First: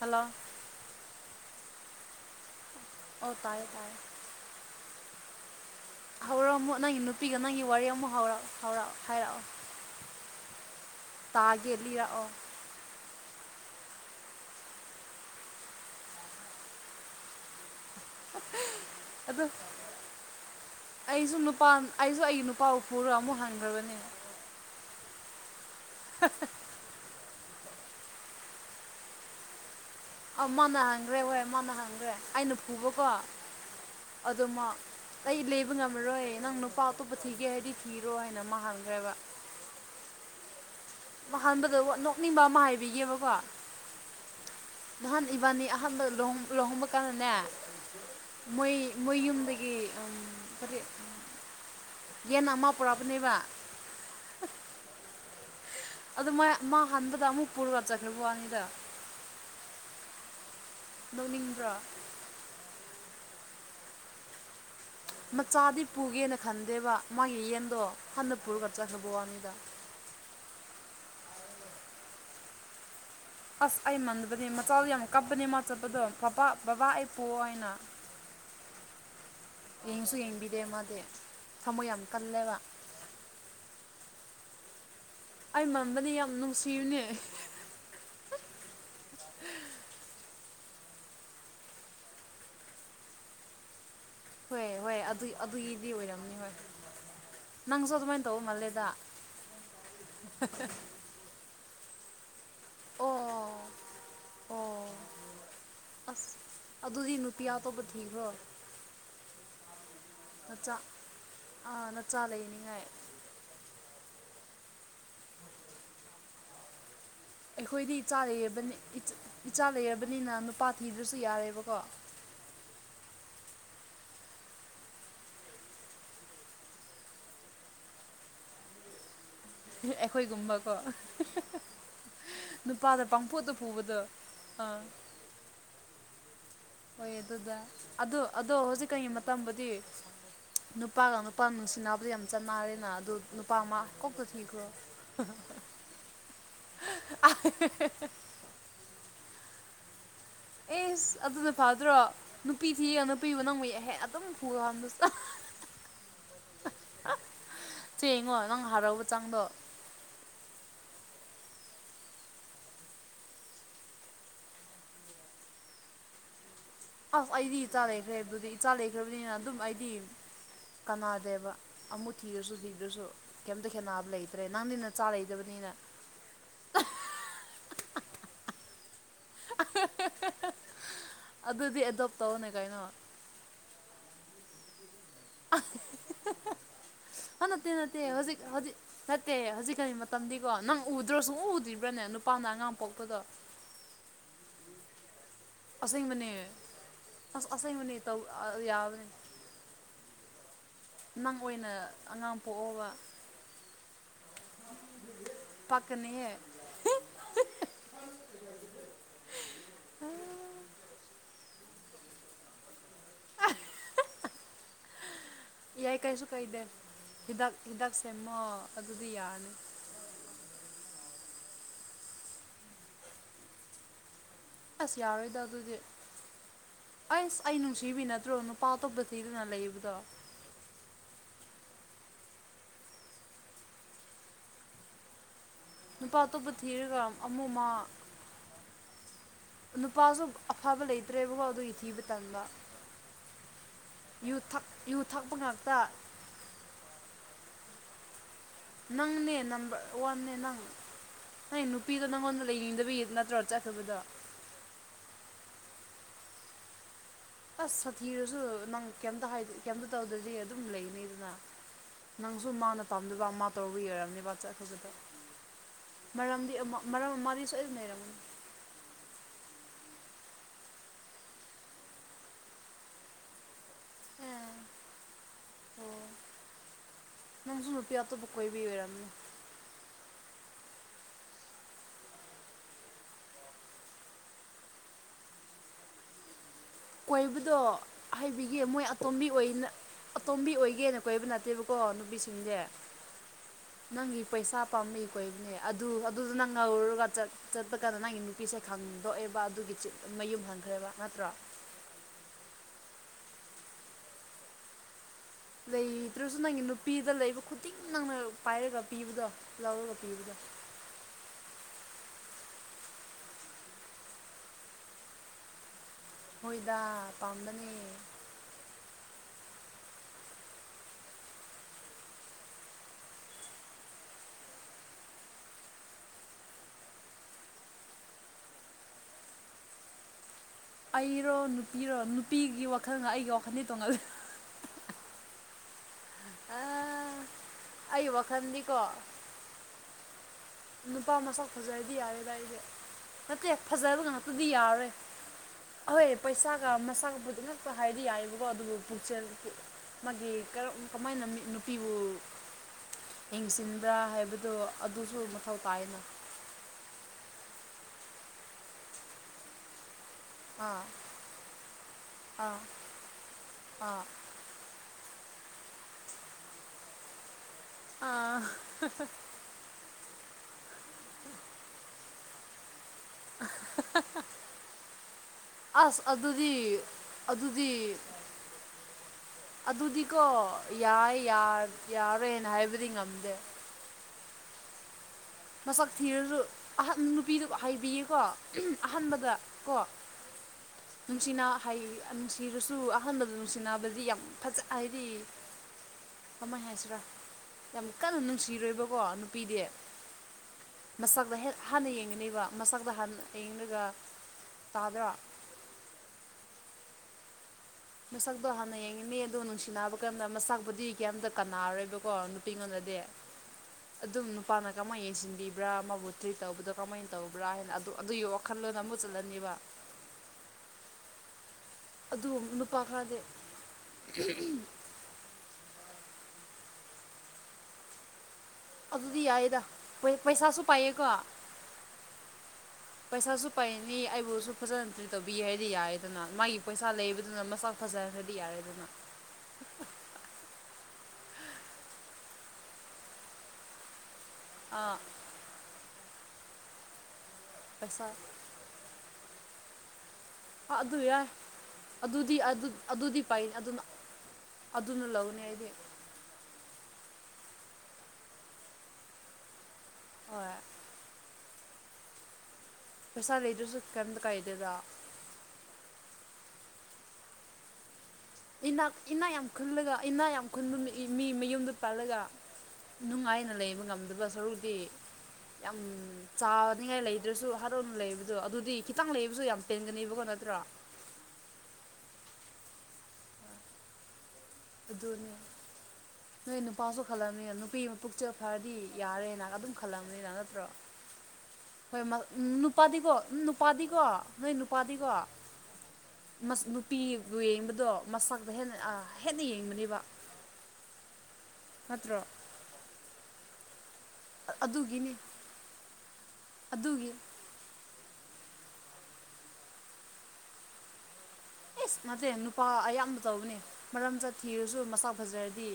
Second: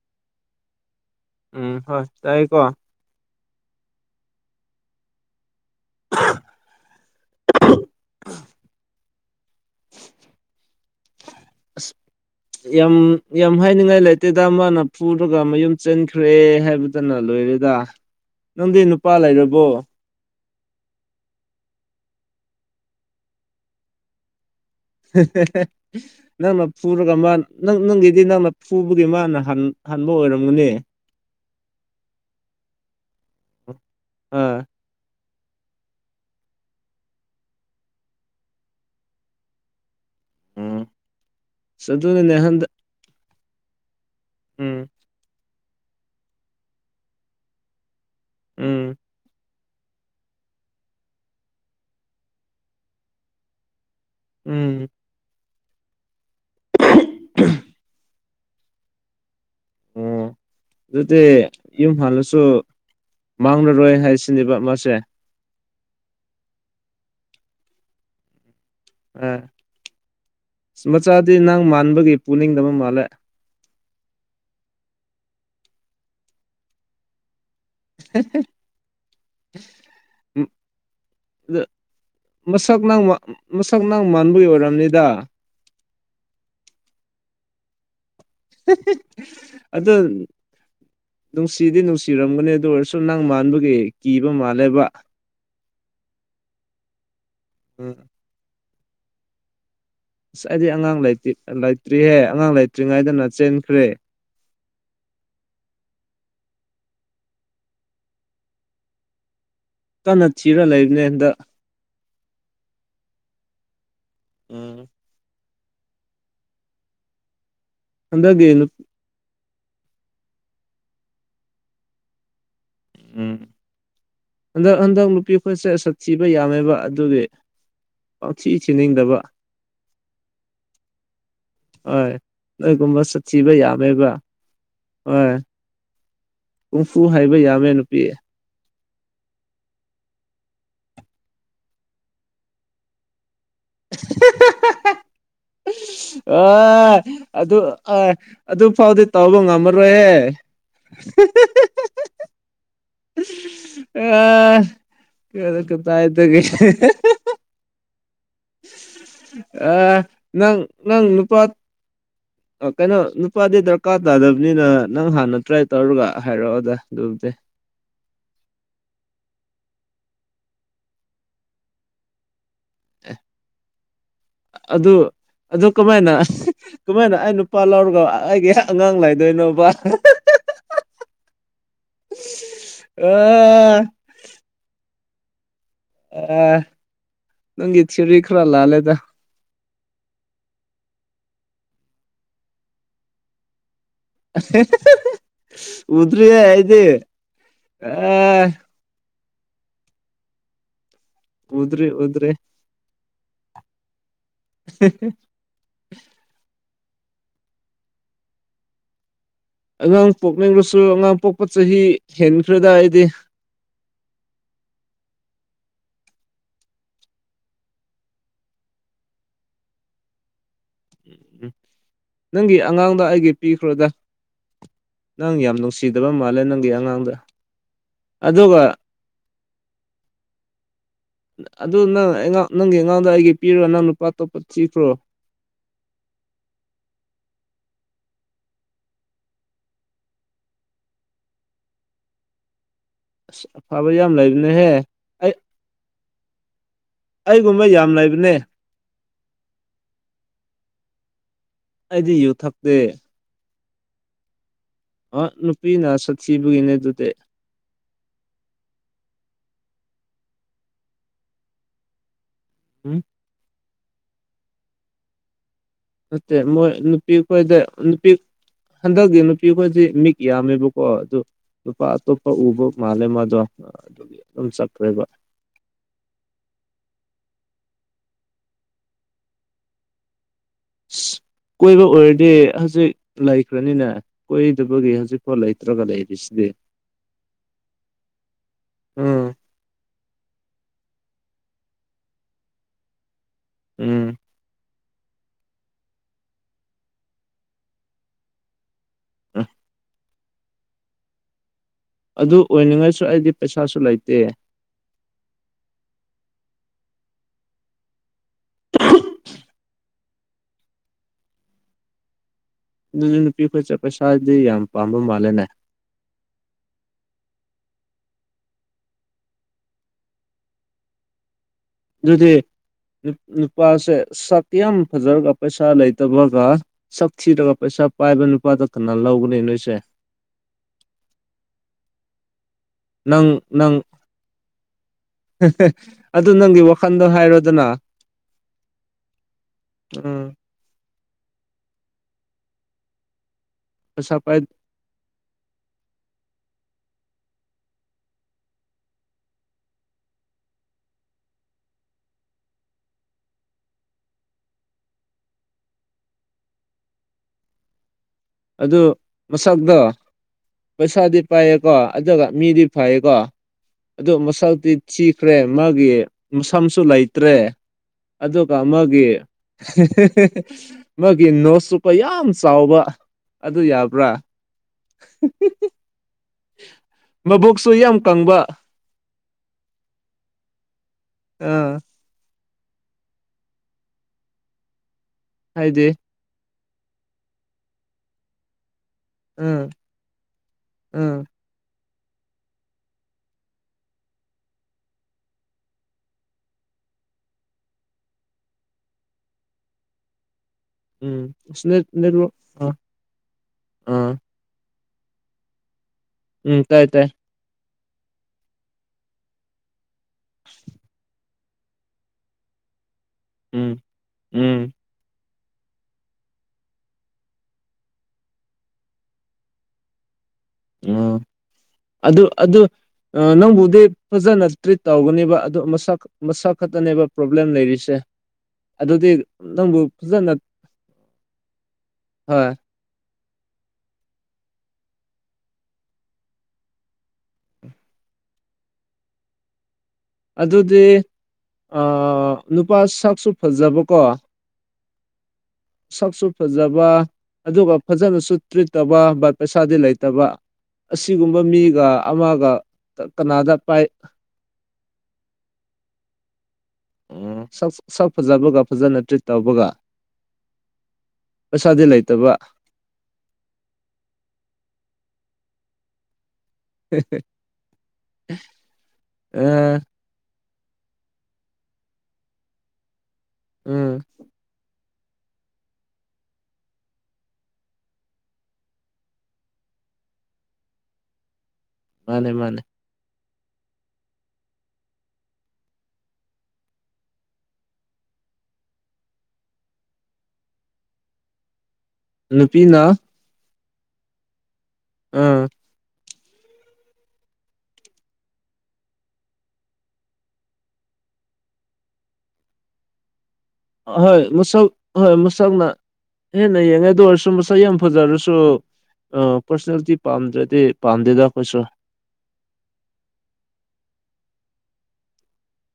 hello ꯎꯝ ꯍꯣꯏ ꯇꯥꯏꯀꯣ ꯑꯣ ꯇꯥꯌꯦꯦ ꯇꯥꯌꯦꯦ ꯍꯧꯔꯛꯑꯣ ꯑꯃꯨꯛ ꯅꯪꯒꯤ ꯅꯨꯄꯤꯒ ꯅꯪꯒꯤ ꯋꯥꯔꯤ ꯑꯃꯨꯛ ꯍꯧꯔꯛꯑꯣ ꯍꯧꯥꯎꯔꯛꯑꯣ ꯍꯥꯏꯔꯛꯑꯣ ꯑꯁ ꯇꯥꯒꯦꯜꯂꯤꯔꯥꯛꯑꯣ ꯌꯥꯝ ꯌꯥꯝ ꯍꯥꯏꯅꯤꯡꯉꯥꯏ ꯂꯩꯇꯦꯗ ꯃꯥꯅ ꯐꯨꯔꯒ ꯃꯌꯨꯝ ꯆꯟꯈ꯭ꯔꯦ ꯍꯥꯏꯕꯗꯅ ꯂꯣꯏꯔꯦꯗ ꯅꯪꯗꯤ ꯅꯨꯄꯥ ꯑꯗꯨ ꯂꯩꯔꯕꯣ ꯑꯩꯁꯨ ꯅꯨꯄꯥ ꯑꯩꯁꯨ ꯑꯩꯒꯤ ꯅꯨꯄꯥ ꯎꯄꯨꯔꯣ ꯑꯃꯨꯛ ꯍꯪꯈ꯭ꯔꯕꯅꯦ ꯅꯪꯅ ꯐꯨꯔꯒ ꯃꯥ ꯅꯪ ꯅꯪꯒꯤꯗꯤ ꯅꯪꯅ ꯐꯨꯕꯒꯤ ꯃꯥꯅ ꯍꯥꯟ ꯍꯥꯟꯕ ꯑ ꯑꯣꯏꯔꯝꯒꯅꯦ ꯃꯥꯅ ꯍꯟꯈ꯭ꯔꯦ ꯍꯣꯏ ꯃꯥꯅ ꯍꯪꯈ꯭ꯔꯦ ꯑꯩꯅ ꯄꯨꯕꯀꯣ ꯑꯥ ꯑꯗꯨꯃ ꯑꯩ ꯂꯩꯕ ꯉꯝꯃꯔꯣꯏ ꯅꯪ ꯅꯨꯄꯥ ꯑꯇꯣꯞꯄ ꯊꯤꯒꯦ ꯍꯥꯏꯗꯤ ꯊꯤꯔꯣ ꯍꯥꯏꯅ ꯑꯃ ꯍꯥꯡꯈ꯭ꯔꯦꯕ [unintelligible] ꯑꯍꯥꯟꯕꯗ ꯑꯁ ꯑꯗꯨꯅꯅꯦ ꯅꯣꯛꯅꯤꯡꯕ ꯑꯃ ꯍꯟꯗꯛ ꯍꯥꯏꯕꯤꯒꯦꯕꯀꯣ ꯎꯝ ꯅꯍꯥꯟ ꯏꯕꯥꯅꯤ ꯑꯍꯥꯟꯕ ꯂꯨꯍꯣꯡꯕ ꯀꯥꯟꯗꯅꯦ ꯃꯣꯏ ꯎꯝ ꯃꯌꯨꯝꯗꯒꯤ ꯀꯔꯤ ꯌꯦꯟ ꯑꯃ ꯄꯨꯔꯛꯑꯕꯅꯦꯕ ꯎꯝ ꯑꯗꯨ ꯃꯥ ꯍꯟꯥꯟꯕꯗ ꯑꯃꯨꯛ ꯄꯨꯔꯒ ꯆꯠꯈ꯭ꯔ ꯋꯥꯅꯤꯗ ꯑꯣ ꯑꯗꯨꯗꯤ ꯅꯣꯛꯅꯤꯡꯕ꯭ꯔꯥ ꯌꯨꯝ ꯐꯥꯜꯁꯨ ꯃꯥꯡꯂꯔꯣꯏ ꯍꯥꯏꯁꯤꯅꯦꯕ ꯃꯥꯁꯦ ꯆꯥꯗꯤ ꯄꯨꯒꯦꯅ ꯈꯟꯗꯦꯕ ꯃꯥꯒꯤ ꯌꯦꯟꯗꯣ ꯍꯟꯅ ꯄꯨꯔꯒꯗ ꯆꯟꯕꯣꯕꯥꯃꯤꯗ ꯆꯥꯗꯤ ꯅꯪ ꯃꯥꯟꯕꯒꯤ ꯄꯨꯅꯤꯡꯗꯕ ꯃꯥꯜꯂꯦ ꯑꯁ ꯑꯩ ꯃꯟꯗꯕꯅꯦ ꯃꯆꯥ ꯌꯥꯝ ꯀꯞꯄꯅꯦ ꯃꯥ ꯆꯠꯄꯗꯣ ꯐꯕ ꯕꯕꯥ ꯑꯩ ꯄꯣꯛꯑꯣꯏ [unintelligible] ꯌꯦꯡꯁꯨ ꯌꯦꯡꯕꯤꯗ ꯃꯥꯗꯤꯦ ꯑꯗ ꯃꯁꯛ ꯃꯁꯛ ꯅꯪ ꯃꯥꯟꯕꯒꯤ ꯑꯣꯏꯔꯕꯅꯤꯗ ꯃꯝꯕꯅꯤ ꯌꯥꯝ ꯅꯨꯡꯁꯤꯅꯦ ꯑꯗꯣ ꯅꯨꯡꯁꯤꯗꯤ ꯅꯨꯡꯁꯤꯔꯝꯒꯅꯤ ꯑꯗꯨ ꯑꯣꯏꯔꯁꯨ ꯅꯪ ꯃꯥꯟꯕꯒꯤ ꯀꯤꯕ ꯍꯣꯏ ꯃꯥꯜꯂꯦꯕ ꯍꯣꯏ ꯑꯗꯨ ꯑꯗꯨꯒꯤꯗꯤ ꯑꯣꯏꯔꯝꯅꯤ ꯃꯥ ꯅꯪꯁꯨ ꯎꯝ ꯑꯗꯨꯃꯥꯏꯅ ꯇꯧ ꯃꯥꯜꯂꯦ ꯗ ꯑꯁ ꯑꯩꯗꯤ ꯑꯉꯥꯡꯇ ꯂꯩꯇ꯭ꯔꯤꯍꯦ ꯑꯉꯥꯡ ꯂꯩꯇ꯭ꯔꯤꯉꯥꯏꯗꯅ ꯑꯣ ꯆꯦꯟꯈ꯭ꯔꯦ ꯑꯣ [unintelligible] ꯑꯁ ꯑꯗꯨꯗꯤ ꯅꯨꯄꯤ ꯑꯇꯣꯞꯄ ꯊꯤꯈ꯭ꯔꯣꯏ ꯇꯅ ꯊꯤꯔ ꯂꯩꯕꯅꯦ ꯍꯟꯗ ꯆꯥ ꯂꯩꯅꯤꯡꯉꯥꯏ ꯎꯝ ꯑꯩꯈꯣꯏꯗꯤ ꯏꯆꯥ ꯍꯟꯗꯛꯀꯤ ꯂꯩꯕꯅꯤ ꯏꯆꯥ ꯂꯩꯔꯕꯅꯤꯅ ꯅꯨꯄꯥ ꯊꯤꯗ꯭ꯔꯁꯨ ꯌꯥꯔꯦꯕꯀꯣ ꯎꯝ ꯍꯟꯗꯛ ꯍꯟꯗꯛ ꯅꯨꯄꯤ ꯈꯨꯠꯁꯦ ꯁꯥꯊꯤꯕ ꯌꯥꯝꯃꯦꯕ ꯑꯗꯨꯒꯤ ꯑ ꯆꯤ ꯆꯤꯅꯤꯡꯗꯕ ꯑꯩꯈꯣꯏꯒꯨꯝꯕꯀꯣ ꯅꯨꯄꯥꯗ ꯅꯣꯏꯒꯨꯝꯕꯁꯨ ꯊꯤꯕ ꯄꯥꯡꯐꯨꯗ ꯐꯨꯕꯗꯣ ꯌꯥꯃꯦꯕ ꯑꯥ ꯍꯣꯏ ꯍꯨꯝꯐꯨ ꯍꯥꯏꯕ ꯌꯥꯝꯃꯦ ꯅꯨꯄꯤ ꯀꯩ ꯃꯇꯝꯗꯗꯤ ꯅꯨꯄꯥꯒ ꯅꯨꯄꯥꯒ ꯅꯨꯡꯁꯤꯅꯥꯅꯕꯗ ꯌꯥꯝ ꯆꯥꯟꯅꯔꯦꯅ ꯑꯗꯨ ꯅꯨꯄꯥꯃ ꯀꯣꯛꯇ ꯊꯤꯈ꯭ꯔꯣ ꯑ ꯑꯗꯨ ꯑꯗꯨ ꯐꯥꯎꯗꯤ ꯇꯧꯕ ꯉꯝꯃꯔꯣꯏꯍꯦ ꯑꯦꯁ ꯑꯗꯨꯅ ꯐꯥꯗ꯭ꯔꯣ ꯅꯨꯄꯤ ꯊꯤꯔꯒ ꯅꯨꯄꯤꯕꯨ ꯅꯪꯕꯨ ꯍꯦꯛ ꯑꯗꯨꯝ ꯑ ꯐꯨꯍꯟꯕ ꯀꯔ ꯇꯥꯏꯗ ꯀꯩ ꯆ ꯌꯦꯡꯉꯣ ꯅꯪ ꯍꯔꯥꯎꯕ ꯆꯥꯡꯗꯣ ꯑꯦ ꯅꯪ ꯅꯪ ꯅꯨꯄꯥ ꯀꯩꯅꯣ ꯅꯨꯄꯥꯗꯤ ꯗꯔꯀꯥꯔ ꯇꯥꯗꯕꯅꯤꯅ ꯅꯪ ꯍꯥꯟꯅ ꯇ꯭ꯔꯥꯏ ꯇꯧꯔꯒ ꯍꯥꯏꯔꯛꯑꯣꯗ ꯑꯗꯨꯕꯨꯗꯤ ꯑꯁ ꯑꯩꯗꯤ ꯏꯆꯥ ꯂꯩꯈ꯭ꯔꯦꯕ ꯑꯗꯨꯗꯤ ꯏꯆꯥ ꯂꯩꯈ꯭ꯔꯕꯅꯤꯅ ꯑꯗꯨꯝ ꯀꯅꯥꯗꯕ ꯑꯃꯨ ꯊꯤꯔꯁꯨ ꯐꯗꯨꯁꯨ ꯀꯩꯝꯇ ꯈꯦꯠꯅꯕ ꯂꯩꯇ꯭ꯔꯦ ꯅꯪꯗꯤꯅ ꯆꯥ ꯑꯗꯨ ꯑꯗꯨ ꯂꯩꯗꯕꯅꯤꯅ ꯀꯃꯥꯏꯅ ꯀꯃꯥꯏꯅ ꯑꯩ ꯅꯨꯄꯥ ꯂꯧꯔꯒ ꯑꯩꯒꯤ ꯑꯉꯥꯡ ꯂꯩꯗꯣꯏꯅꯣꯕ ꯑꯗꯨꯗꯤ ꯑꯦꯗꯣꯞ ꯇꯧꯔꯅꯦ ꯀꯥꯏꯩꯅꯣ ꯑ ꯑ ꯑꯥ ꯅꯠꯇꯦ ꯅꯪ ꯏ ꯁꯤꯔꯤ ꯈ꯭ꯔꯂ ꯑꯜꯂꯦꯗ ꯀꯔꯤ ꯃꯇꯝꯗꯤꯀꯣ ꯅꯪ ꯎꯗ꯭ꯔꯣ ꯁꯨꯡ ꯎꯗ꯭ꯔꯤꯕ꯭ꯔꯅꯦ ꯅꯨꯄꯥꯅ ꯑꯉꯥꯡ ꯄꯣꯛꯄꯗꯣ [inaudible] ꯑꯁꯦꯡꯕꯅꯦ ꯎꯗ꯭ꯔꯤꯌꯦ ꯑꯩꯗꯤ ꯑ ꯑꯁꯦꯡꯕꯅꯦ ꯇꯧ ꯑꯦ ꯌꯥꯕꯅꯤ ꯅꯪ ꯑꯣꯏꯅ ꯎꯗ꯭ꯔꯤ ꯎꯗ꯭ꯔꯤ ꯑꯉꯥꯡ ꯄꯣꯛꯑꯕ ꯄꯀꯅꯤꯌꯦ ꯑꯉꯥꯡ ꯄꯣꯛꯅꯤꯡꯕꯁꯨ ꯑꯉꯥꯡ ꯄꯣꯛꯄ ꯆꯍꯤ ꯍꯦꯟꯈ꯭ꯔꯗ ꯑꯩꯗꯤ [inaudible] ꯌꯥꯏ ꯀꯩꯁꯨ ꯀꯩꯗꯦ ꯍꯤꯗꯥꯛ ꯍꯤꯗꯥꯛ ꯁꯦꯝꯃꯣ ꯑꯗꯨꯗꯤ ꯌꯥꯅꯤ ꯎꯝ ꯎꯝ ꯅꯪꯒꯤ ꯑꯉꯥꯡꯗꯣ ꯑꯩꯒꯤ ꯄꯤꯈ꯭ꯔꯣꯗ ꯅꯪ ꯌꯥꯔꯣꯏꯗ ꯌꯥꯝ ꯑꯗꯨꯗꯤ ꯅꯨꯡꯁꯤꯗꯕ ꯃꯥꯜꯂꯦ ꯅꯪꯒꯤ ꯑꯉꯥꯡꯗ ꯑꯁ ꯑꯩ ꯅꯨꯡꯁꯤꯕꯤ ꯅꯠꯇ꯭ꯔꯣ ꯑꯗꯨꯒ ꯅꯨꯄꯥ ꯑꯇꯣꯞꯄ ꯊꯤꯗꯅ ꯂꯩꯕꯗꯣ ꯑꯗꯨ ꯅꯪꯉ ꯅꯪꯒꯤ ꯑꯉꯥꯡꯗ ꯑꯩꯒꯤ ꯄꯤꯔꯣ ꯅꯪ ꯅꯨꯨꯄꯥ ꯑꯇꯣꯞꯄ ꯊꯤꯈ꯭ꯔꯣ ꯅꯨꯄꯥ ꯑꯇꯣꯞꯄ ꯊꯤꯔꯒ ꯑꯃꯨꯃ ꯅꯨꯄꯥꯁꯨ ꯑꯐꯕ ꯂꯩꯇ꯭ꯔꯦꯕꯀꯣ ꯑꯗꯨꯒꯤꯊꯤꯕ ꯇꯟꯕ ꯑꯁ ꯐꯕ ꯌꯥꯝ ꯌꯨ ꯊꯛ ꯂꯩꯕꯅꯦꯍꯦ ꯌꯨ ꯑꯩ ꯊꯛꯄ ꯉꯥꯛꯇ ꯑꯩꯒꯨꯝꯕ ꯌꯥꯝ ꯂꯩꯕꯅꯦ ꯅꯪꯅꯦ ꯅꯝꯕꯔ ꯋꯥꯟꯅꯦ ꯅꯪ ꯅꯪ ꯅꯨꯄꯤꯗꯣ ꯑꯩꯗꯤ ꯌꯨ ꯅꯪꯉꯣꯟꯗ ꯊꯛꯇꯦ ꯂꯩꯅꯤꯡꯗꯕꯤ ꯅꯠꯇ꯭ꯔꯣ ꯆꯠꯊꯕꯗꯣ ꯑ ꯅꯨꯄꯤꯅꯁꯠꯕꯒꯤꯅꯦ ꯑꯗꯨꯗꯤ ꯑꯁ ꯁꯥꯊꯤꯔꯁꯨ ꯅꯪ ꯀꯩꯝꯇ ꯀꯩꯝꯇ ꯇꯧꯗ꯭ꯔꯗꯤ ꯑꯗꯨꯝ ꯂꯩꯅꯤ ꯑꯗꯨꯅ ꯅꯪꯁꯨ ꯃꯥꯅ ꯎꯝ ꯇꯝꯗꯕ ꯑꯃ ꯇꯧꯔꯨ ꯌꯔꯕꯅꯦꯕ ꯆꯠꯈꯈꯤꯕꯗꯣ ꯅꯠꯇꯦ ꯃꯣꯏ ꯅꯨꯄꯤ ꯑꯩꯈꯣꯏꯗ ꯁꯣꯏꯗꯅ ꯅꯨꯄꯤ ꯂꯩꯔꯝꯒꯅꯤ ꯍꯟꯗꯛꯀꯤ ꯅꯨꯄꯤ ꯑꯩꯈꯣꯏꯗꯤ ꯃꯤꯛ ꯌꯥꯝꯃꯦꯕꯀꯣ ꯑꯗꯨ ꯂꯨꯄꯥ ꯑꯇꯣꯞꯄ ꯎꯕ ꯃꯥꯜꯂꯦ ꯃꯥꯗꯣ ꯑ ꯑꯗꯨꯒꯤ ꯑꯗꯨꯝ ꯑꯦ ꯆꯈ꯭ꯔꯦꯕ ꯄ ꯑꯇꯕꯨꯣꯏꯕꯤ ꯑꯣꯏꯔꯅꯤ [inaudible] ꯀꯣꯏꯕ ꯑꯣꯏꯔꯗꯤ ꯍꯧꯖꯤꯛ ꯂꯩꯈ꯭ꯔꯅꯤꯅꯦ ꯀꯣꯏꯗꯕꯒꯤ ꯍꯧꯖꯤꯛꯐꯥꯎ ꯂꯩꯇ꯭ꯔꯒ ꯂꯩꯔꯤꯁꯤꯗꯤ ꯀꯣꯏꯕꯗꯣ ꯍꯥꯏꯕꯤꯒꯦ ꯃꯣꯏ ꯑꯇꯣꯝꯕꯤ ꯎꯝ ꯑꯣꯏꯅꯅ ꯑꯇꯣꯝꯕꯤ ꯑꯣꯏꯒꯦꯅ ꯀꯣꯏꯕ ꯅꯠꯇꯦꯕꯀꯣ ꯅꯨꯄꯤꯁꯤꯡꯗꯤ ꯎꯝ ꯅꯪꯒꯤ ꯄꯩꯁꯥ ꯄꯥꯝꯅꯩꯈꯣꯅꯦ ꯑꯗꯨ ꯑꯗꯨꯗꯨ ꯅꯪ ꯉꯧꯔꯒ ꯆꯠꯄ ꯀꯥꯟꯗ ꯅꯪꯒꯤ ꯅꯨꯄꯤꯁꯦ ꯈꯪꯗꯣꯛꯑꯦꯕ ꯑꯗꯨꯒꯤ ꯃꯌꯨꯝ ꯍꯟꯈ꯭ꯔꯦꯕ ꯅꯠꯇ꯭ꯔꯣ ꯑꯗꯨ ꯑꯣꯏꯅꯤꯡꯉꯩꯁꯨ ꯑꯩꯗꯤ ꯄꯩꯁꯥꯁꯨ ꯂꯩꯇꯦ ꯂꯩꯇ꯭ꯔꯁꯨ ꯅꯪꯒꯤ ꯅꯨꯄꯤꯗ ꯂꯩꯕ ꯈꯨꯗꯤꯡ ꯅꯪꯅ ꯄꯥꯏꯔꯒ ꯄꯤꯕꯗꯣ ꯂꯧꯔꯒ ꯄꯤꯕꯗꯣ [inaudible] ꯑꯗꯨꯗꯤ ꯅꯨꯄꯤ ꯑꯩꯈꯣꯏ ꯆꯠꯄꯩ ꯏꯁꯗꯤ ꯌꯥꯝ ꯄꯥꯝꯕ ꯃꯥꯜꯂꯦꯅꯦ ꯍꯣꯏꯗ ꯄꯥꯝꯕꯅꯦ ꯑꯗꯨꯗꯤ ꯅꯨꯄꯥꯁꯦ ꯁꯛ ꯌꯥꯝ ꯐꯖꯔꯒ ꯄꯩꯁꯥ ꯂꯩꯇꯕꯒ ꯁꯛ ꯊꯤꯔꯒ ꯄꯩꯁꯥ ꯄꯥꯏꯕ ꯅꯨꯄꯥꯗ ꯀꯅꯥ ꯂꯧꯒꯅꯤ ꯅꯣꯏꯁꯦ ꯑꯩꯔꯣ ꯅꯨꯄꯤꯔꯣ ꯅꯨꯄꯤꯒꯤ ꯋꯥꯈꯜꯒ ꯅꯪ ꯑꯩꯒꯤ ꯋꯥꯈꯜꯗꯤ ꯅꯪ ꯇꯣꯡꯉꯂ ꯑꯗꯨ ꯅꯪꯒꯤ ꯋꯥꯈꯟꯗꯣ ꯍꯥꯏꯔꯣ ꯑꯩ ꯋꯥꯈꯜꯗꯤꯀꯣ ꯎꯝ ꯅꯨꯄꯥ ꯃꯁꯛ ꯐꯖꯔꯗꯤ ꯌꯥꯔꯦꯗ ꯑꯩꯁꯦ ꯅꯠꯇꯦ ꯐꯖꯕ ꯄꯩꯁꯥ ꯄꯥꯏ ꯉꯥꯛꯇꯗꯤ ꯌꯥꯔꯣꯏ ꯑꯩꯍꯣꯏ ꯄꯩꯁꯥ ꯃꯁꯥꯄꯨꯗꯤ ꯉꯥꯛꯛꯇ ꯍꯥꯏꯗꯤ ꯌꯥꯏꯑꯕꯀꯣ ꯑꯗꯨꯕꯨ ꯄꯨꯛꯆꯦꯜ ꯃꯥꯒꯤ ꯀꯝ ꯀꯃꯥꯏꯅ ꯅꯨꯄꯤꯕꯨ ꯌꯦꯡꯁꯤꯟꯕ꯭ꯔꯥ ꯍꯥꯏꯕꯗꯨꯣ ꯑꯗꯨꯁꯨ ꯊꯊꯧ ꯀꯥꯏꯅ ꯑꯗꯨ ꯃꯁꯛꯇꯣ ꯑꯥ ꯄꯩꯁꯥꯗꯤ ꯐꯥꯏꯌꯦꯀꯣ ꯑꯗꯨꯒ ꯑꯥ ꯃꯤꯗꯤ ꯐꯥꯏꯌꯦꯀꯣ ꯑꯥ ꯑꯗꯨꯗ ꯃꯁꯥꯎ ꯆꯤ ꯐ꯭ꯔꯦ ꯃꯥꯒꯤ ꯃꯁꯝꯁꯨ ꯂꯩꯇ꯭ꯔꯦ ꯑꯥ ꯑꯗꯨꯒ ꯃꯥꯒꯤ ꯃꯥꯒꯤ ꯅꯣꯠ ꯆꯨꯞꯄ ꯌꯥꯝ ꯆꯥꯎꯕ ꯑꯗꯨ ꯌꯥꯕ꯭ꯔꯥ ꯑꯁ ꯑꯗꯨꯗꯤ ꯃꯕꯣꯛꯁꯨ ꯑꯗꯨꯗꯤ ꯌꯥꯝ ꯀꯪꯕ ꯑꯗꯨꯗꯤꯀ ꯌꯥꯏ ꯑꯥ ꯌꯥꯔꯣꯏꯅ ꯍꯥꯏꯕꯗꯤ ꯉꯝꯗꯦ ꯍꯥꯏꯗꯤ ꯃꯁꯛ ꯊꯤꯔꯁꯨ ꯑꯍ ꯅꯨꯄꯤꯗꯨ ꯍꯥꯏꯕꯤꯌꯦꯀꯣ ꯑꯍꯥꯟꯕꯗ ꯎꯝ ꯀꯣ ꯎꯝ ꯅꯨꯡꯁꯤꯅ ꯍꯥꯏ ꯅꯨꯡꯁꯤꯔꯁꯨ ꯑꯍꯥꯟꯕꯗ ꯅꯨꯡꯁꯤꯅꯕꯗꯤ ꯌꯥꯝ ꯐꯖ ꯍꯥꯏꯗꯤ ꯃꯃꯥꯏ ꯍꯥꯏꯁꯤꯔꯥ ꯌꯥꯝ ꯀꯟꯅ ꯅꯨꯡꯁꯤꯔꯣꯏꯕꯀꯣ ꯅꯨꯄꯤꯗꯤ ꯎꯝ ꯃꯁꯛꯇ ꯍꯦꯛ ꯑꯁ ꯅꯦꯠ ꯍꯥꯟꯅ ꯅꯦꯠꯋꯥꯛ ꯌꯦꯡꯒꯅꯦꯕ ꯑꯥ ꯃꯁꯥꯛꯗ ꯍꯥꯟꯅ ꯌꯦꯡꯉꯒ ꯑꯥ ꯇꯥꯗ ꯎ ꯇꯥꯏ ꯇ ꯃꯁꯥꯛꯛꯇꯣ ꯍꯥꯟꯅ ꯌꯦꯡꯉꯤꯅꯦ ꯑꯗꯣ ꯅꯨꯡꯁꯤ ꯅꯥꯅꯕ ꯀꯥꯟꯗ ꯃꯁꯥꯕꯨꯗꯤ ꯀꯩꯝꯇ ꯀꯅꯥꯔꯔꯣꯏꯕꯀꯣ ꯅꯨꯄꯤꯉꯣꯟꯗꯗꯤ ꯎꯝ ꯑꯗꯨꯝ ꯎꯝ ꯅꯨꯄꯥꯅ ꯀꯃꯥꯏꯅ ꯌꯦꯡꯁꯤꯟꯕꯤꯕ ꯭ꯔ ꯃꯕꯨꯇ꯭ꯔꯤ ꯇꯧꯕꯗꯣ ꯀꯃꯥꯏꯅ ꯇꯧꯕ꯭ꯔꯥ ꯍꯥꯏꯅ ꯑꯗꯨꯒꯤ ꯋꯥꯈꯜꯂꯣꯟꯅ ꯑꯃꯨꯛ ꯆꯠꯂꯅꯤꯕ ꯑ ꯑꯗꯨ ꯑꯗꯨ ꯅꯨꯄꯥ ꯈꯔꯗꯤ ꯅꯪꯕꯨꯗꯤ ꯐꯖꯅ ꯇ꯭ꯔꯤꯠ ꯇꯧꯒꯅꯦꯕ ꯑꯗꯨ ꯃꯁꯛ ꯃꯁꯛ ꯈꯛꯇꯅꯦꯕ ꯄ꯭ꯔꯣꯕ꯭ꯂꯦꯝ ꯂꯩꯔꯤꯁꯦ ꯑꯗꯨꯗꯤ ꯅꯪꯕꯨ ꯐꯖꯅ ꯄꯩꯁꯥꯁꯨ ꯄꯥꯏꯌꯦꯀꯣ ꯍꯣꯏ ꯄꯩꯁꯥꯁꯨ ꯄꯥꯏꯅꯤ ꯑꯩꯕꯨꯁꯨ ꯐꯖꯅ ꯇ꯭ꯔꯤꯠ ꯇꯧꯕꯤ ꯍꯥꯏꯗꯤ ꯌꯥꯏ ꯑꯗꯨꯅ ꯃꯥꯒꯤ ꯄꯩꯁꯥ ꯂꯩꯕꯗꯨꯅ ꯃꯁꯥꯛ ꯐꯖ ꯄꯁꯗꯤꯌꯥ ꯍꯥꯏꯅ [inaudible] ꯑꯗꯨꯗꯤ ꯅꯨꯄꯥ ꯁꯛꯁꯨ ꯐꯖꯕꯀꯣ ꯑꯥ ꯊ ꯐꯖꯕ ꯑꯗꯨꯒ ꯄꯩꯁꯥ ꯐꯖꯅꯁꯨ ꯇ꯭ꯔꯤꯠ ꯇꯧꯕ ꯕꯠ ꯄꯩꯁꯥꯗꯤ ꯂꯩꯇ ꯠꯇꯕ ꯑꯗꯨ ꯌꯥꯏ ꯑꯁꯤꯒꯨꯝꯕ ꯃꯤꯒ ꯑꯗꯨꯗꯤ ꯑꯃꯒ ꯑꯗꯨꯗꯤ ꯀꯅꯥꯗ ꯑꯗꯨꯅ ꯄꯥꯏ ꯑꯗꯨꯅ ꯂꯧꯅꯤ ꯑꯩꯗꯤ ꯎ ꯁꯛ ꯐꯖꯕꯒ ꯐꯖꯅ ꯇ꯭ꯔꯤꯠ ꯇꯧꯕꯒ ꯑꯣ ꯄꯁꯥꯗꯤꯦ ꯂꯩꯇꯕ ꯐꯁꯂꯦꯗꯨꯁꯨ ꯀꯗ ꯀꯥꯏꯗꯗ ꯎꯝ ꯍꯝ ꯏꯛ ꯏꯅꯥꯛ ꯌꯥꯝ ꯈꯨꯜꯂꯒ ꯏꯅꯥꯛ ꯌꯥꯝ ꯈꯨꯟꯕ ꯃꯤ ꯃꯌꯨꯝꯗ ꯄꯥꯜꯂꯒ ꯅꯨꯡꯉꯥꯏꯅ ꯂꯩꯕ ꯎꯝ ꯉꯝꯗꯕ ꯁꯔꯨꯛꯇꯤ [inaudible] ꯌꯥꯝ ꯆꯥꯅꯤꯡꯉꯥꯏ ꯂꯩꯗ꯭ꯔꯁꯨ ꯍꯔꯥꯎꯅ ꯂꯩꯕꯗꯣ ꯑꯗꯨꯗꯤ ꯈꯤꯇꯪ ꯂꯩꯕꯁꯨ ꯌꯥꯝ ꯄꯦꯟꯒꯅꯦꯕꯀꯣ ꯅꯠꯇ꯭ꯔꯣ [inaudible] ꯃꯥꯅꯦ ꯃꯥꯅꯦ ꯑꯗꯨꯅꯦ ꯅꯣꯏ ꯅꯨꯄꯥꯁꯨ ꯈꯜꯂꯝꯕꯅꯤꯅ ꯅꯨꯄꯤ ꯃ ꯄꯨꯛꯆꯦꯜ ꯐꯔꯗꯤ ꯌꯥꯔꯦꯅ ꯑꯗꯨꯝ ꯈꯜꯂꯝꯕꯅꯤꯅ ꯅꯠꯇ꯭ꯔꯣ [unintelligible] ꯍꯣꯏ ꯎꯝ ꯅꯨꯄꯤꯅ ꯅꯨꯄꯥꯗꯤꯀꯣ ꯅꯨꯄꯥꯗꯤꯀꯣ ꯅꯣꯏ ꯅꯨꯄꯥꯗꯤꯀꯣ ꯑꯥ ꯅꯨꯄꯤ ꯌꯦꯡꯕꯗꯣ ꯃꯁꯛꯇ ꯍꯦꯟꯅ ꯍꯦꯟꯅ ꯌꯦꯡꯕꯅꯦꯕ ꯍꯥꯠꯇ꯭ꯔꯣ ꯍꯣꯏ ꯃꯁꯛ ꯍꯣꯏ ꯃꯁꯛꯅ ꯍꯦꯟꯅ ꯌꯦꯡꯉꯥꯏꯗ ꯑꯗꯨꯒꯤ ꯑꯣꯏꯔꯁꯨ ꯃꯁꯛ ꯌꯥꯝ ꯐꯖꯔꯁꯨ ꯄꯔꯁꯣꯅꯦꯜꯂꯤꯇꯤ ꯄꯥꯝꯗ꯭ꯔꯗꯤ ꯄꯥꯝꯗꯦꯗ ꯑꯩꯈꯣꯏꯁꯨ ꯑꯦ ꯅꯠꯇꯦ ꯅꯨꯄꯥ ꯑꯌꯥꯝꯕ ꯇꯧꯕꯅꯦ ꯃꯔꯝ ꯆꯠ ꯊꯤꯔꯁꯨ ꯃꯁꯥꯛ ꯐꯖꯔꯗꯤ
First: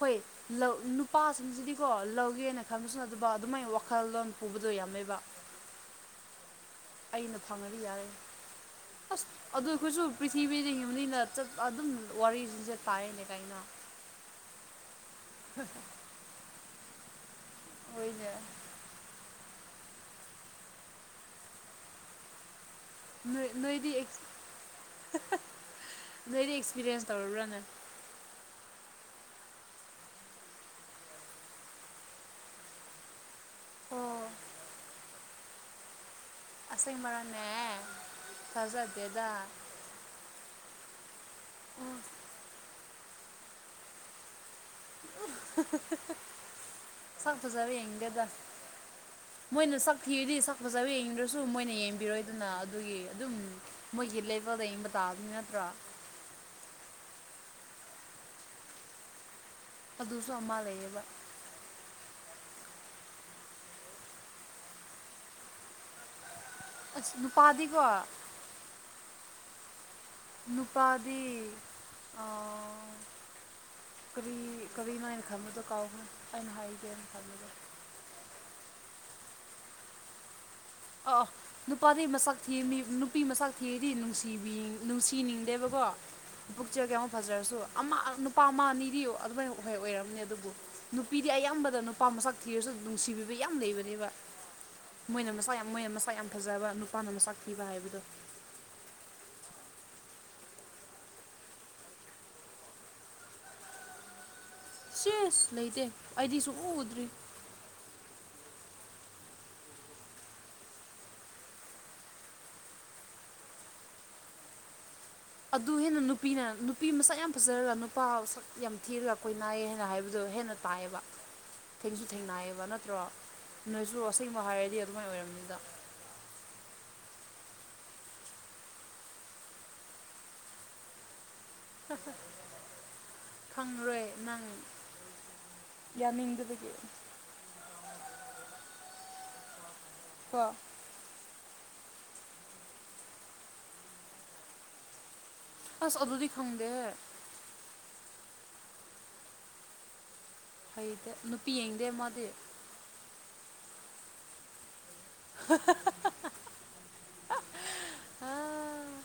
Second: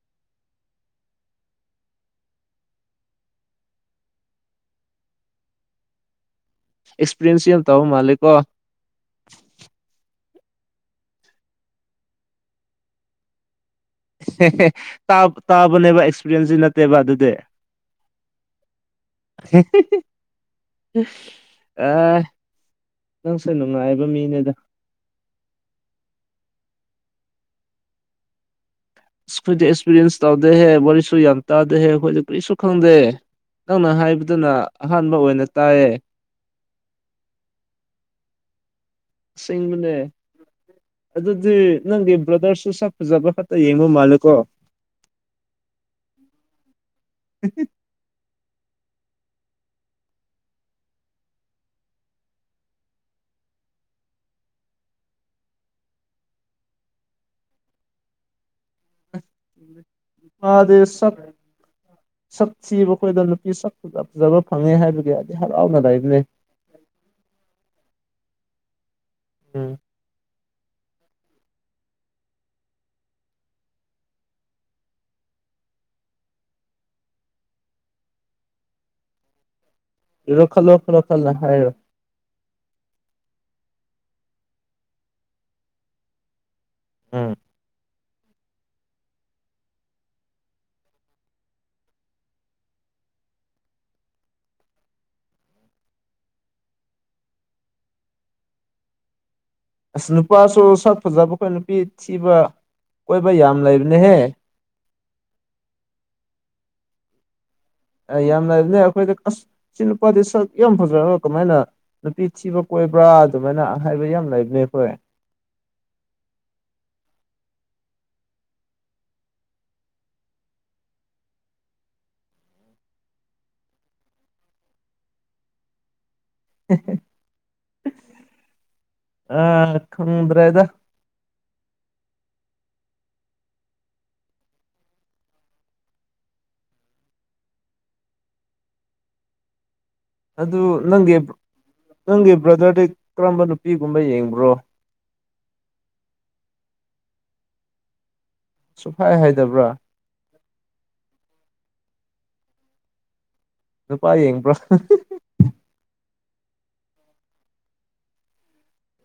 ꯍꯣꯏ ꯂꯧ ꯅꯨꯄꯥꯁꯤꯡꯁꯤꯗꯤꯀꯣ ꯂꯧꯒꯦꯅ ꯈꯟꯂꯁꯨꯅ ꯑꯗꯨ ꯑꯗꯨꯃꯥꯏꯅ ꯋꯥꯈꯜꯂꯣꯟ ꯄꯨꯕꯗꯣ ꯌꯥꯝꯃꯦꯕ [unintelligible] ꯑꯩꯅ ꯑꯦꯛꯁꯄꯤꯔꯤꯌꯦꯟꯁ ꯌꯥꯝ ꯐꯪꯉꯗꯤ ꯇꯧꯕ ꯌꯥꯔꯦ ꯃꯥꯜꯂꯦꯀꯣ ꯑꯁ ꯑꯗꯨ ꯑꯩꯈꯣꯏꯁꯨ ꯄ꯭ꯔꯤꯊꯤꯕꯤꯗ ꯌꯅꯤꯅ ꯑꯗꯨꯝ ꯋꯥꯔꯤꯁꯤꯡꯁꯦ ꯇꯥꯏꯅꯦ ꯀꯥꯏꯩꯅ ꯇꯥꯕꯅꯦꯕ ꯑꯦꯛꯁꯄꯤꯔꯤꯟꯁꯁꯤ ꯅꯠꯇꯦꯕ ꯑꯗꯨꯗꯤ ꯑꯣꯏꯣꯏꯗ ꯑ ꯅꯣꯏ ꯅꯪꯁꯨ ꯅꯣꯏꯗꯤ ꯅꯨꯡꯉꯥꯏꯕ ꯃꯤꯅꯤꯗ ꯅꯣꯏꯗꯤ ꯑꯦꯛꯁꯄꯤꯔꯤꯌꯦꯟꯁ ꯇꯧꯔꯕ꯭ꯔꯥꯅꯦ ꯑꯩꯈꯣꯏꯗ ꯑꯦꯛꯁꯄꯤꯔꯤꯌꯦꯟꯁ ꯇꯧꯗꯦꯍꯦ ꯋꯥꯔꯤꯁꯨ ꯌꯥꯝ ꯇꯥꯗꯦꯍꯦ ꯑꯩꯈꯣꯏꯗ ꯀꯔꯤꯁꯨ ꯈꯪꯗꯦ ꯅꯪꯅ ꯑꯣ ꯍꯥꯏꯕꯗꯨꯅ ꯑꯍꯥꯟꯕ ꯑꯣꯏꯅ ꯇꯥꯏꯌꯦ ꯑꯁ ꯃꯔꯅꯦ ꯐꯖ ꯦꯡꯕꯅꯦ ꯑꯗꯨꯗꯤ ꯎꯝ ꯅꯪꯒꯤ ꯕ꯭ꯔꯗꯔꯁꯨ ꯖꯕ ꯍꯠꯇ ꯌꯦꯡꯉꯣ ꯃꯥꯂꯀꯣ ꯁꯐ ꯁꯔ ꯏꯒꯦꯗ [unintelligible] ꯃꯣꯏꯅ ꯁꯛ ꯊꯤꯔꯗꯤ ꯁꯛ ꯐꯖꯕ ꯌꯦꯡꯅꯤꯡꯗ꯭ꯔꯁꯨ ꯃꯣꯏꯅ ꯌꯦꯡꯕꯤꯔꯣꯏꯗꯅ ꯑꯗꯨꯒꯤ ꯑꯗꯨꯝ ꯃꯣꯏꯒꯤ ꯂꯩ ꯄ ꯑ ꯕꯗꯅ ꯄꯨꯔꯥ [unintelligible] ꯑ ꯑꯗꯨꯁꯨ ꯑꯃ ꯂꯩꯌꯦꯕ ꯁꯛ ꯊꯕ ꯑꯩꯈꯣꯏꯗ ꯅꯨꯄꯤ ꯁꯛ ꯐꯖꯕ ꯐꯪꯉꯦ ꯍꯥꯏꯕꯒꯤ ꯍꯥꯏꯗꯤ ꯍꯔꯥꯎꯅ ꯂꯩꯕꯅꯤ ꯑꯁ ꯅꯨꯄꯥꯗꯤꯀꯣ ꯎꯝ ꯅꯨꯄꯥꯗꯤ ꯑ ꯀꯕꯤ ꯀꯕꯤꯅ ꯏꯅ ꯈꯃꯗꯣ ꯀꯥꯎ ꯑꯩꯅ ꯍ ꯀ ꯈꯃꯗꯣ [unintelligible] ꯌꯔꯣ ꯑ ꯅꯨꯄꯥꯔꯤ ꯃꯁꯛ ꯊ ꯃꯤ ꯅꯨꯄꯤ ꯃꯁꯛ ꯊ ꯗꯤ ꯅꯨꯡꯁꯤꯕꯤ ꯅꯨꯡꯁꯤꯅꯤꯡꯗꯦꯕꯀꯣ ꯄꯨꯛꯆꯒꯦ ꯑꯃꯨꯛ ꯎꯝ ꯐꯖꯔꯁꯨ ꯑꯃ ꯅꯨꯄꯥ ꯑꯃ ꯑꯅꯤꯗꯤ ꯑꯗꯨꯃꯥꯏ ꯍ ꯑꯣꯏꯔꯝꯅꯦ ꯑꯗꯨꯕꯨ ꯅꯨꯄꯤꯗꯤ ꯑꯌꯥꯝꯕꯗ ꯅꯨꯄꯥ ꯃꯁꯛ ꯊꯤꯔꯁꯨ ꯅꯨꯡꯁꯤꯕꯤꯕ ꯌꯥꯝ ꯂꯩꯕꯅꯦꯕ ꯃꯣꯏꯅ ꯃꯁ ꯌꯥꯝ ꯃꯣꯏ ꯑꯃ ꯃꯁꯛ ꯌꯥꯝ ꯐꯖꯕ ꯅꯨꯄꯥꯅ ꯑꯃꯁꯛ ꯄꯤꯕ ꯍꯥꯏꯕꯗꯣ ꯑꯁ ꯅꯨꯄꯥꯁꯨ ꯁꯥꯠ ꯐꯖꯕ ꯑꯩꯈꯣꯏ ꯅꯨꯄꯤ ꯊꯤꯕ ꯀꯣꯏ ꯥꯏ ꯌꯥꯝ ꯂꯩꯕꯅꯦꯍꯦ ꯁꯦꯁ ꯂꯩꯇꯦ ꯑꯩꯗꯤꯁꯨ ꯎꯗ꯭ꯔꯤ ꯌꯥꯝꯅꯕꯅꯦ ꯑꯩꯈꯣꯏꯗ ꯑꯁ ꯁꯤ ꯅꯨꯄꯥꯗꯤ ꯁꯛ ꯌꯥꯝ ꯐꯖꯔꯒ ꯀꯃꯥꯏꯅ ꯅꯨꯄꯤ ꯊꯤꯕ ꯀꯣꯏꯕ꯭ꯔꯥ ꯑꯗꯨꯃꯥꯏꯅ ꯍꯥꯏꯕ ꯌꯥꯝ ꯂꯩꯕꯅꯦ ꯑꯩꯈꯣꯏ ꯑꯗꯨ ꯍꯦꯟꯅ ꯅꯨꯄꯤꯅ ꯅꯨꯄꯤ ꯃꯁꯛ ꯌꯥꯝ ꯐꯖꯔꯒ ꯅꯨꯄꯥ ꯃ ꯁꯛ ꯌꯥꯝ ꯊꯤꯔꯒ ꯑꯩꯈꯣꯏ ꯅꯥꯏꯌꯦ ꯍꯥꯏꯅ ꯍꯥꯏꯕꯗꯣ ꯑꯗꯨ ꯍꯦꯟꯅ ꯇꯥꯏꯌꯦꯕ ꯊꯦꯡꯁꯨ ꯊꯦꯡꯅꯏꯌꯦꯕ ꯅꯠꯇ꯭ꯔꯣ ꯅꯣꯏꯁꯨ ꯑꯁꯦꯡꯕ ꯍꯥꯏꯔꯗꯤ ꯑꯗꯨꯃꯥꯏꯅ ꯑꯣꯏꯔꯝꯅꯤꯗ ꯑꯥ ꯈꯪꯗ꯭ꯔꯦꯗ ꯈꯪꯂꯔꯣꯏ ꯅꯪ ꯌꯥꯅꯤꯡꯗꯕꯒꯤ [inaudible] ꯀꯣ ꯑꯗꯨꯗ ꯅꯪꯗꯤ ꯅꯪꯒꯤ ꯕ꯭ꯔꯗꯔꯗꯤ ꯀꯔꯝꯕ ꯅꯨꯄꯤꯒꯨꯝꯕ ꯌꯦꯡꯕ꯭ꯔꯣ ꯑꯁ ꯑꯗꯣꯗꯤ ꯈꯪꯗꯦꯍꯦ ꯁꯨꯡꯍꯥꯏ ꯍꯥꯏꯗꯕ꯭ꯔꯥ ꯍꯥꯏꯗꯦ ꯅꯨꯄꯤ ꯌꯦꯡꯗꯦ ꯃꯥꯗꯤ ꯅꯨꯄꯥ ꯌꯦꯡꯕ꯭ꯔꯥ [inaudible]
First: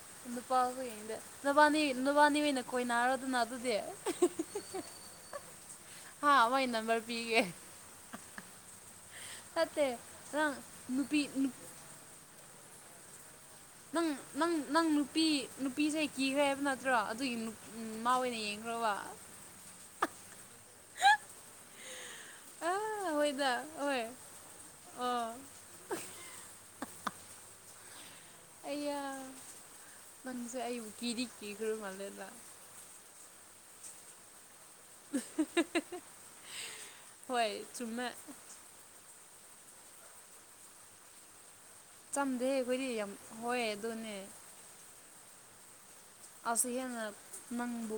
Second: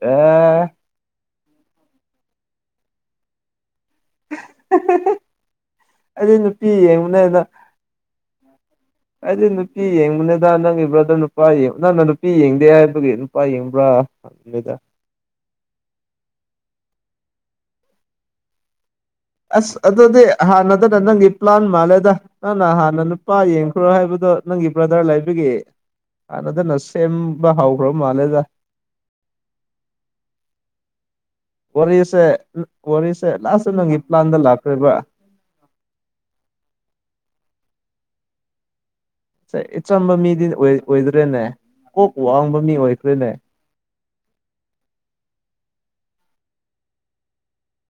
ꯑꯦ ꯅꯨꯄꯥꯈꯩꯗ ꯅꯨꯕꯥꯟꯅꯤ ꯅꯨꯕꯥꯟꯅꯤ ꯑꯣꯏꯅ ꯀꯣꯏꯅꯔꯗꯣꯅ ꯑꯗꯨꯗꯤ ꯍꯥ ꯑꯩ ꯃꯥꯏ ꯅꯨꯄꯤ ꯅꯝꯕꯔ ꯌꯦꯡꯉꯨꯅꯦꯅ ꯄꯤꯒꯦ ꯑꯩꯗꯤ ꯅꯨꯄꯤ ꯅꯠꯇꯦ ꯌꯦꯡꯕꯅꯤꯗ ꯅꯪ ꯅꯪꯒꯤ ꯕ꯭ꯔꯗꯔ ꯅꯨꯄꯤ ꯅꯨꯄꯥ ꯌꯦꯡꯉ ꯅꯪꯅ ꯅꯨꯄꯤ ꯌꯦꯡꯗꯦ ꯍꯥꯏꯕꯒꯤ ꯌꯦꯡꯕ꯭ꯔꯥ ꯅꯪ ꯅꯪ ꯍꯪꯕꯅꯤꯗ ꯅꯪ ꯅꯨꯄꯤ ꯅꯨ ꯅꯨꯄꯤꯁꯩ ꯀꯤꯈ꯭ꯔꯦ ꯍꯥꯏꯕ ꯅꯠꯇ꯭ꯔꯣ ꯑꯗꯨꯒꯤ ꯃꯥ ꯑꯣꯏꯅ ꯌꯦꯡꯈ꯭ꯔꯕ ꯑꯁ ꯑꯗꯨꯗꯤ ꯍꯥꯟꯅꯗꯅ ꯅꯪꯒꯤ ꯄ꯭ꯂꯥꯟ ꯃꯥꯜꯂꯦꯗ ꯅꯪꯅ ꯍꯥꯟꯅ ꯑꯥ ꯅꯨꯄꯥ ꯍꯣꯏꯗ ꯌꯦꯡꯈ꯭ꯔꯣ ꯍꯣꯏ ꯍꯥꯏꯕꯗꯣ ꯅꯪꯒꯤ ꯕ꯭ꯔꯗꯔ ꯑꯣ ꯂꯩꯕꯤꯒ ꯅ ꯑꯗꯨꯅ ꯁꯦꯝꯕ ꯍꯥꯎ ꯑ ꯃꯖꯦ ꯑꯩ ꯎꯀꯤꯔꯤ ꯋꯥꯔꯤꯁꯦ ꯋꯥꯔꯤꯁꯦ ꯂꯥꯁ ꯅꯪꯄ꯭ꯂꯥꯟꯗ ꯂꯥꯛ ꯍꯣꯏ ꯆꯨꯝꯃ ꯁꯏꯆꯝꯕ ꯃꯤꯗꯤ ꯑꯣꯏꯗ꯭ꯔꯦꯅꯦ ꯀꯣꯛ ꯆꯝꯗꯦ ꯋꯥꯡꯕ ꯃꯤ ꯑꯩꯈꯣꯏꯗꯤ ꯌꯥꯝ ꯑꯣꯏꯈ꯭ꯔꯦꯅꯦ ꯍꯣꯏ ꯑꯗꯨꯅꯦ ꯑꯁ ꯍꯅ ꯃꯪ